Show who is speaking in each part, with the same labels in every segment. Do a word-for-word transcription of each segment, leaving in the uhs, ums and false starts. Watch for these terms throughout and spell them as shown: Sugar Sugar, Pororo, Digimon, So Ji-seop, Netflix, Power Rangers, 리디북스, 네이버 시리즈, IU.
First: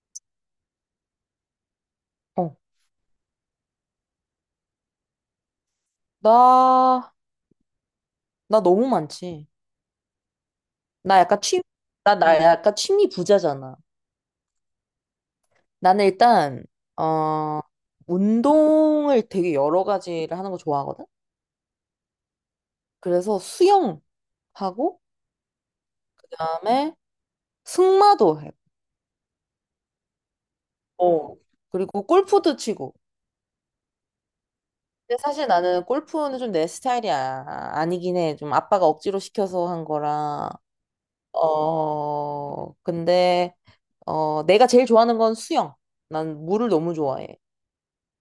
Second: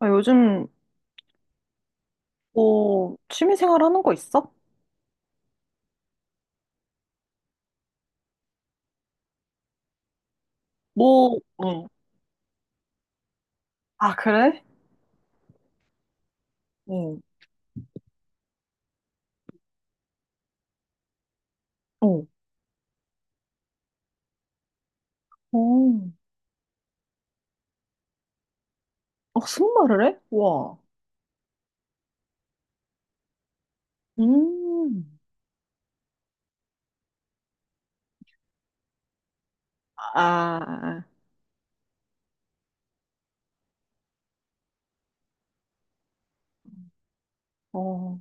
Speaker 1: 아, 요즘 뭐 취미 생활 하는 거 있어? 뭐, 응, 아, 그래? 응, 응. 어, 어, 승마를 해? 와. 음, 아, 어.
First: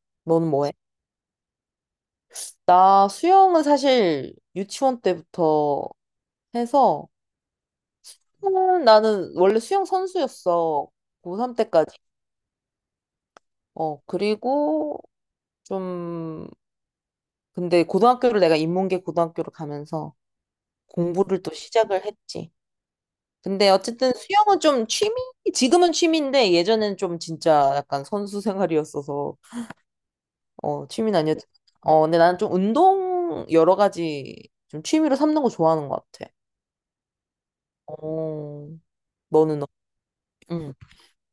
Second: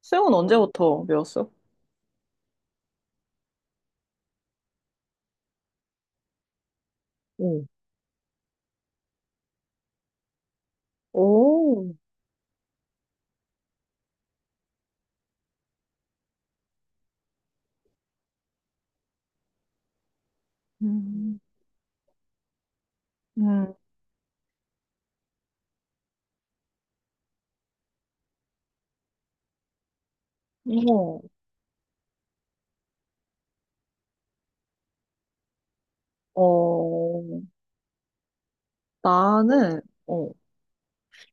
Speaker 1: 수영은 언제부터 배웠어? 응. 오, 음, 음, 어. 어, 나는, 어,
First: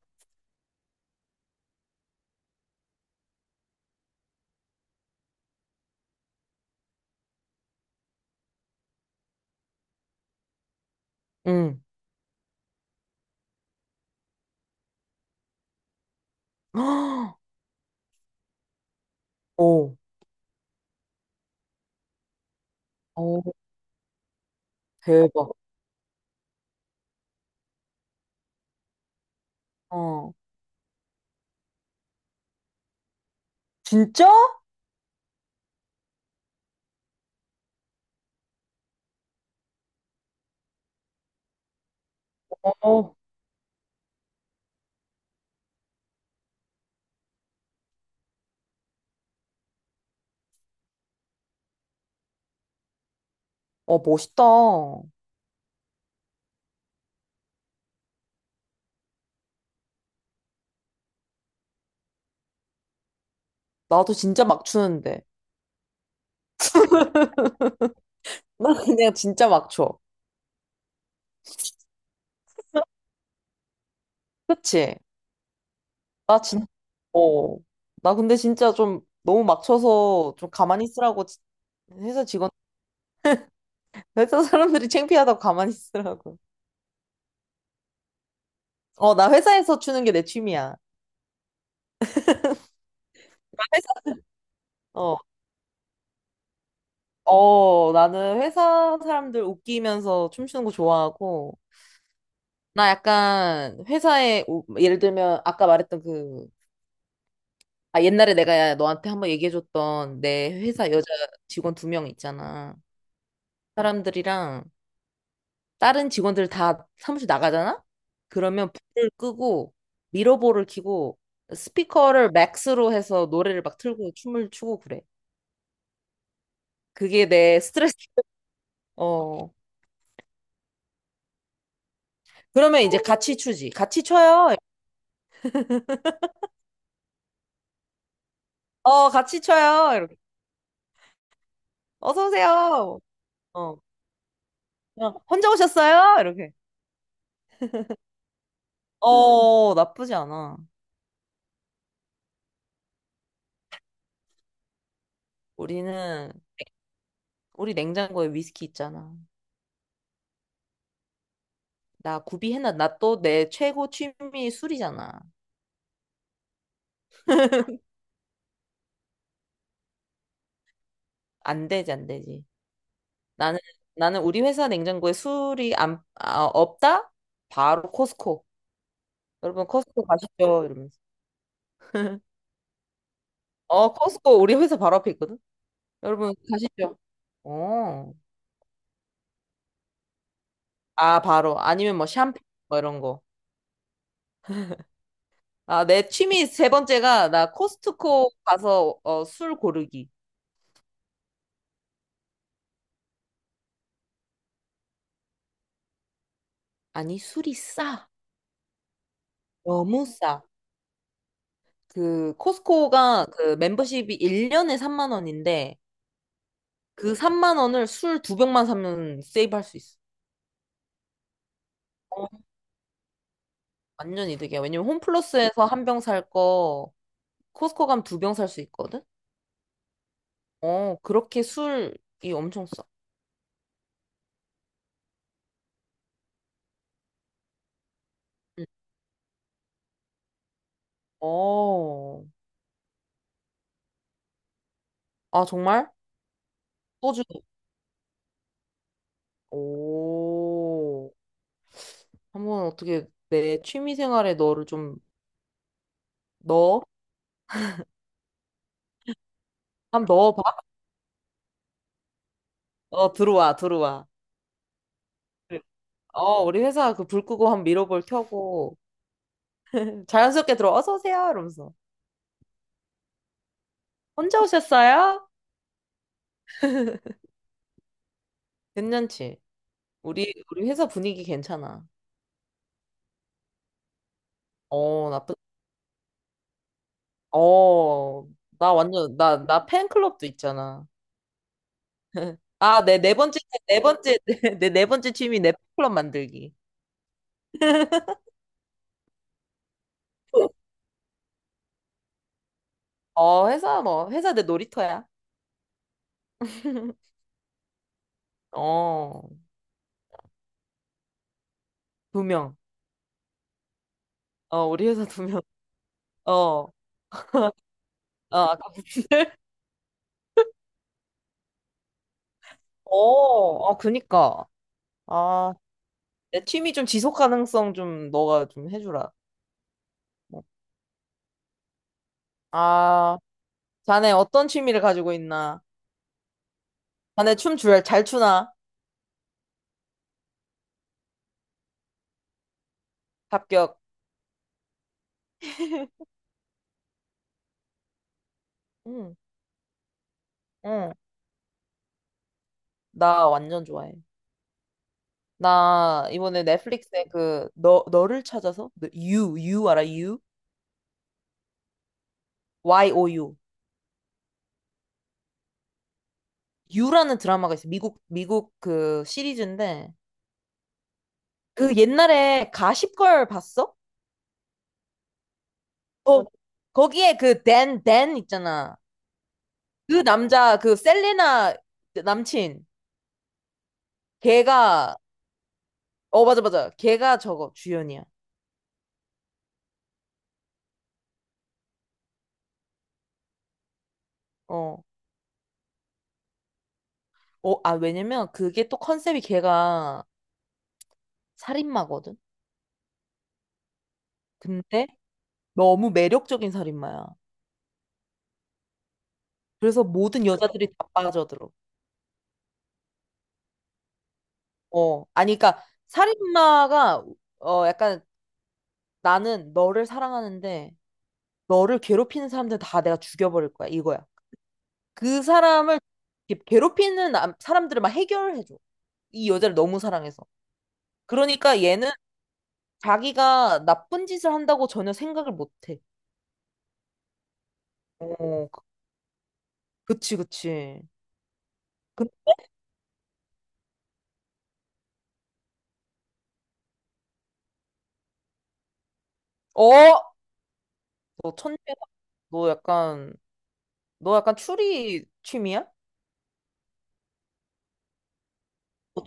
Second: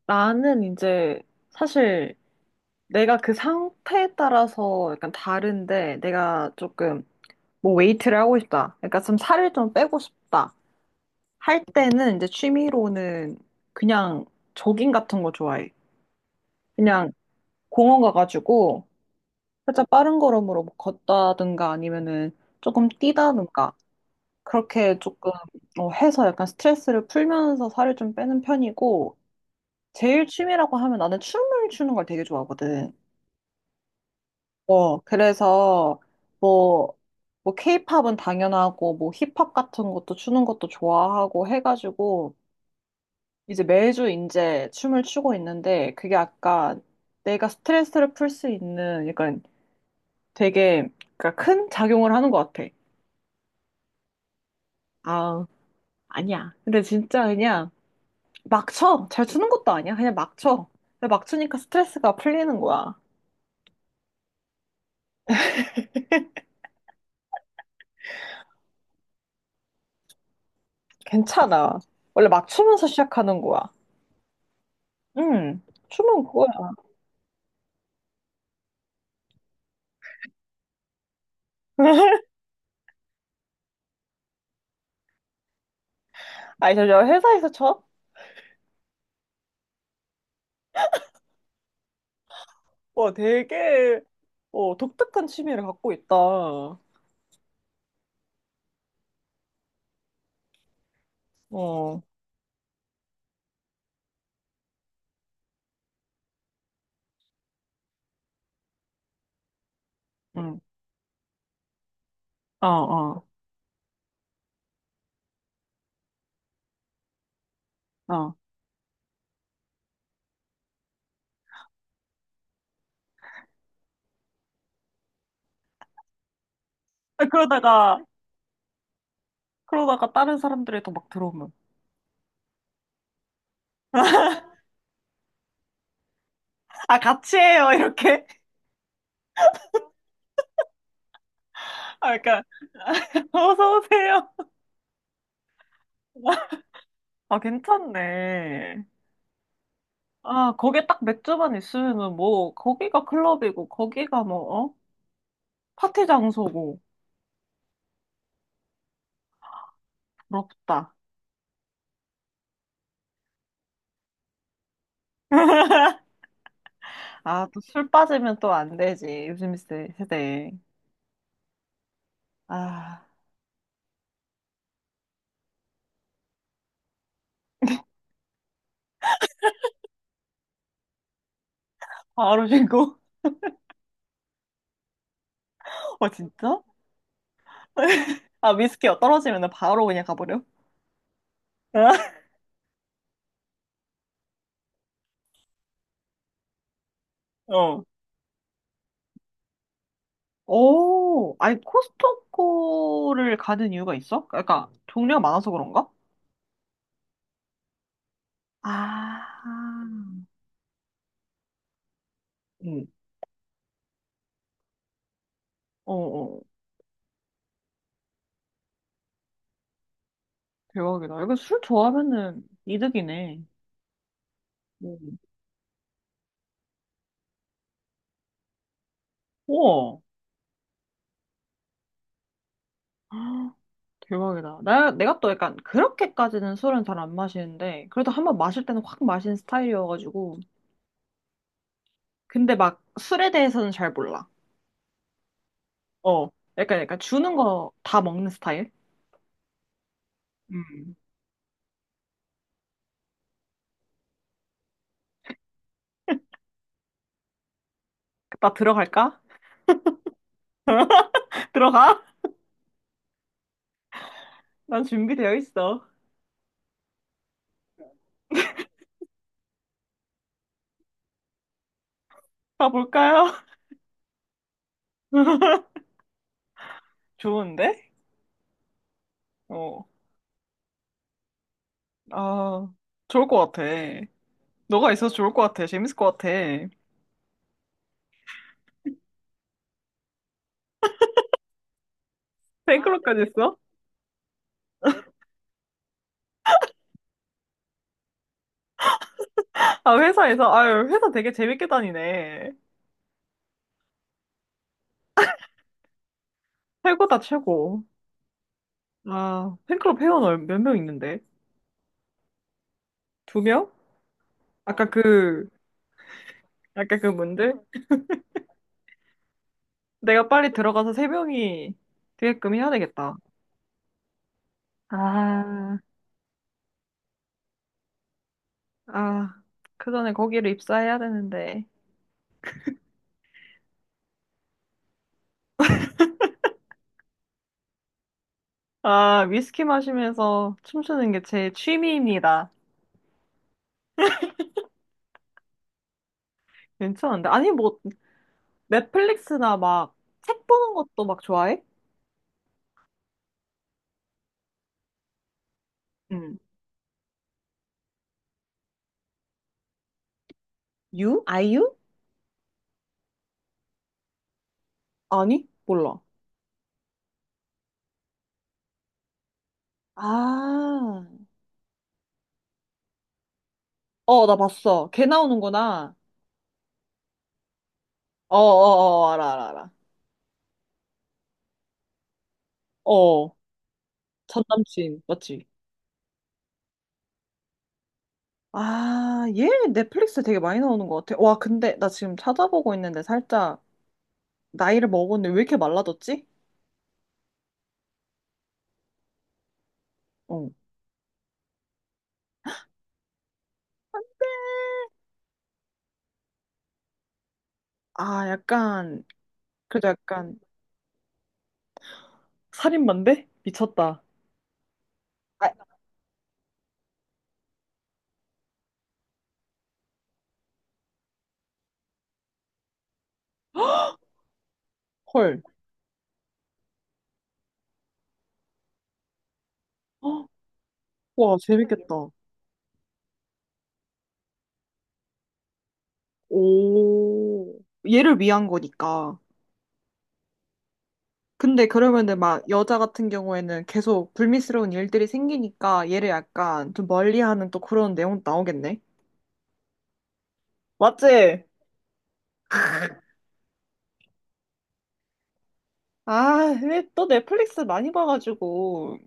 Speaker 1: 나는 이제 사실 내가 그 상태에 따라서 약간 다른데 내가 조금 뭐 웨이트를 하고 싶다. 그러니까 좀 살을 좀 빼고 싶다. 할 때는 이제 취미로는 그냥 조깅 같은 거 좋아해. 그냥 공원 가가지고 살짝 빠른 걸음으로 뭐 걷다든가 아니면은 조금 뛰다든가 그렇게 조금 어, 해서 약간 스트레스를 풀면서 살을 좀 빼는 편이고 제일 취미라고 하면 나는 춤을 추는 걸 되게 좋아하거든. 어, 그래서 뭐, 뭐 케이팝은 당연하고 뭐 힙합 같은 것도 추는 것도 좋아하고 해가지고 이제 매주 이제 춤을 추고 있는데 그게 아까 내가 스트레스를 풀 수 있는 약간 되게 그러니까 큰 작용을 하는 것 같아. 아, 아니야. 근데 진짜 그냥 막 쳐. 잘 추는 것도 아니야. 그냥 막 쳐. 근데 막 추니까 스트레스가 풀리는 거야. 괜찮아. 원래 막 추면서 시작하는 거야. 응. 춤은 그거야. 아니, 저, 저 회사에서 쳐? 와, 되게, 어, 독특한 취미를 갖고 있다. 어, 응, 어, 어, 어. 아, 그러다가, 그러다가 다른 사람들이 또 막 들어오면, 아, 같이 해요, 이렇게. 아, 그러니까, 어서 오세요. 아, 괜찮네. 아, 거기에 딱 맥주만 있으면은 뭐, 거기가 클럽이고, 거기가 뭐, 어? 파티 장소고, 부럽다. 아, 또 술 빠지면 또 안 되지. 요즘 세- 세대. 아, 바로 신고. 어, 진짜? 아, 위스키가 떨어지면 바로 그냥 가버려? 어. 오, 아니, 코스트코를 가는 이유가 있어? 그러니까, 종류가 많아서 그런가? 아, 응. 어, 어. 대박이다. 이거 술 좋아하면은 이득이네. 응. 우와, 대박이다. 나, 내가 또 약간 그렇게까지는 술은 잘 안 마시는데, 그래도 한번 마실 때는 확 마신 스타일이어가지고. 근데 막 술에 대해서는 잘 몰라. 어, 약간, 약간 주는 거 다 먹는 스타일? 음. 나 들어갈까? 들어가? 난 준비되어 있어. 가볼까요? 좋은데? 어, 아, 좋을 것 같아. 너가 있어서 좋을 것 같아. 재밌을 것 같아. 뱅클럽까지 했어? 아, 회사에서? 아유, 회사 되게 재밌게 다니네. 최고다, 최고. 아, 팬클럽 회원 몇 명 있는데? 두 명? 아까 그, 아까 그 분들? 내가 빨리 들어가서 세 명이 되게끔 해야 되겠다. 아, 아, 그 전에 거기를 입사해야 되는데. 아, 위스키 마시면서 춤추는 게 제 취미입니다. 괜찮은데. 아니, 뭐, 넷플릭스나 막, 책 보는 것도 막 좋아해? 응. 유? 아이유? 아니, 몰라. 아, 어, 나 봤어. 걔 나오는구나. 어, 어, 어, 어, 알아, 알아, 알아. 어, 전 남친, 맞지? 아, 얘 넷플릭스 되게 많이 나오는 것 같아. 와, 근데 나 지금 찾아보고 있는데 살짝 나이를 먹었는데 왜 이렇게 말라졌지? 어. 아, 약간, 그래도 약간 살인마인데? 미쳤다. 아, 헐. 헉, 와, 재밌겠다. 오, 얘를 위한 거니까. 근데 그러면은 막 여자 같은 경우에는 계속 불미스러운 일들이 생기니까 얘를 약간 좀 멀리하는 또 그런 내용 나오겠네. 맞지? 아, 근데 또 넷플릭스 많이 봐가지고.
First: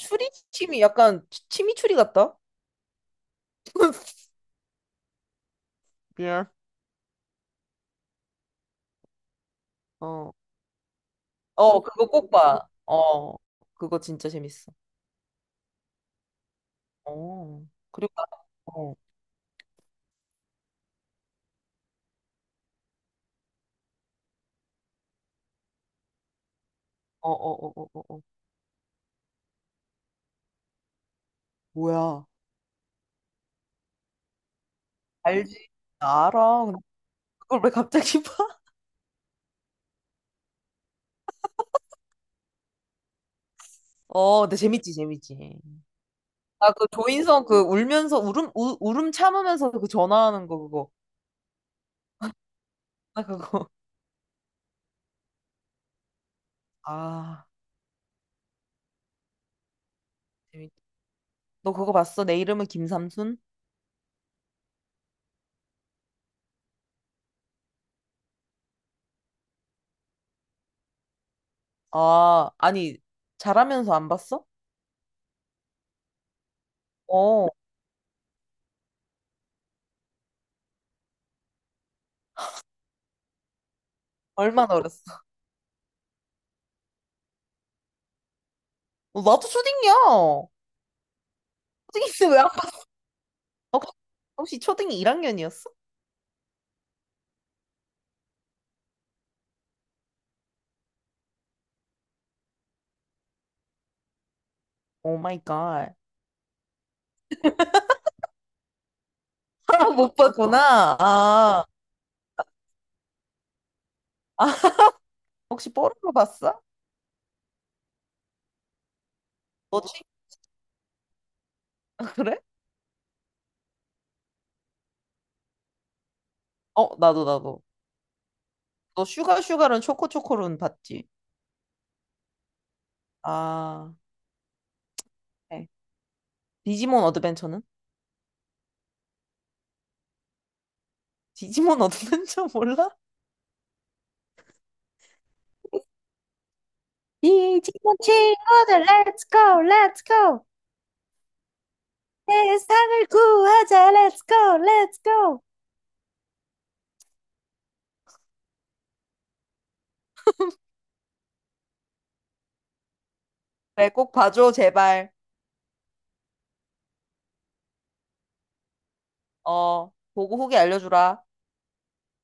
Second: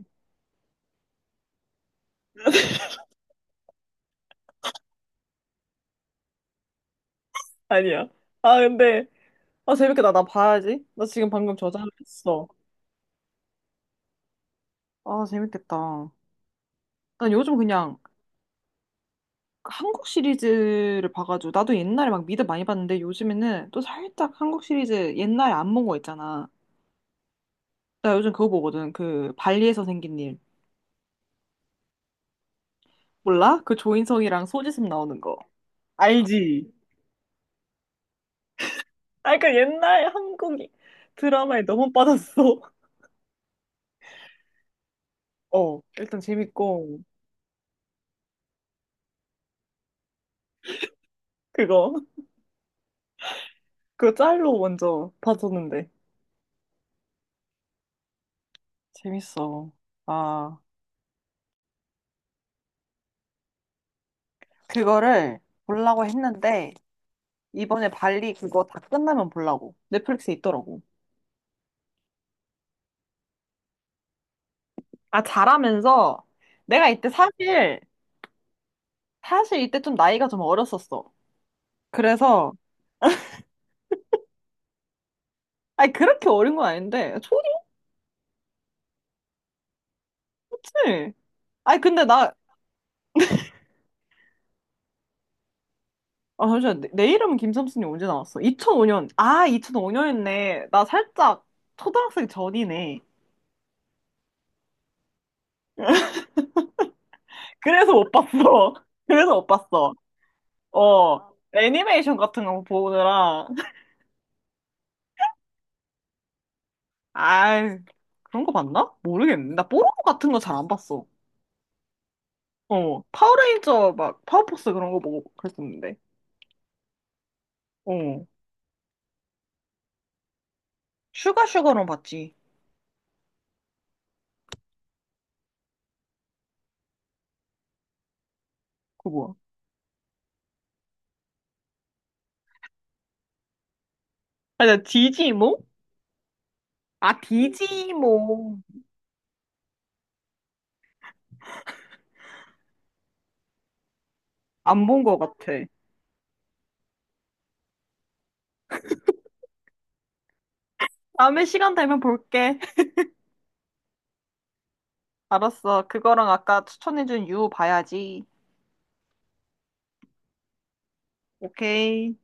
Speaker 1: 아니야. 아, 근데, 아, 재밌겠다. 나 봐야지. 나 지금 방금 저장을 했어. 아, 재밌겠다. 난 요즘 그냥 한국 시리즈를 봐가지고 나도 옛날에 막 미드 많이 봤는데 요즘에는 또 살짝 한국 시리즈 옛날에 안 본 거 있잖아. 나 요즘 그거 보거든. 그 발리에서 생긴 일. 몰라? 그 조인성이랑 소지섭 나오는 거. 알지? 아, 그 옛날 한국 드라마에 너무 빠졌어. 어, 일단 재밌고 그거. 그거 짤로 먼저 봐줬는데 재밌어. 아, 그거를 보려고 했는데 이번에 발리 그거 다 끝나면 보려고. 넷플릭스에 있더라고. 아, 잘하면서 내가 이때 사실, 사실 이때 좀 나이가 좀 어렸었어. 그래서, 아니, 그렇게 어린 건 아닌데, 초딩이지? 아니, 근데 나, 아, 잠시만, 내, 내 이름은 김삼순이 언제 나왔어? 이천오 년. 아, 이천오 년이네. 나 살짝 초등학생 전이네. 그래서 못 봤어. 그래서 못 봤어. 어, 애니메이션 같은 거 보느라. 아이, 그런 거 봤나? 모르겠네. 나 뽀로로 같은 거 잘 안 봤어. 어, 파워레인저 막 파워포스 그런 거 보고 그랬었는데. 어. 슈가 슈가는 봤지. 그거 뭐야? 아, 나 디지몽? 아,
Speaker 2: 이 친구
Speaker 1: 디지몽.
Speaker 2: 친구들 let's go let's go 세상을 구하자 let's go
Speaker 1: 안
Speaker 2: let's
Speaker 1: 본 것
Speaker 2: go
Speaker 1: 같아. 다음에 시간 되면 볼게. 알았어. 그거랑 아까 추천해준 유 봐야지. 오케이.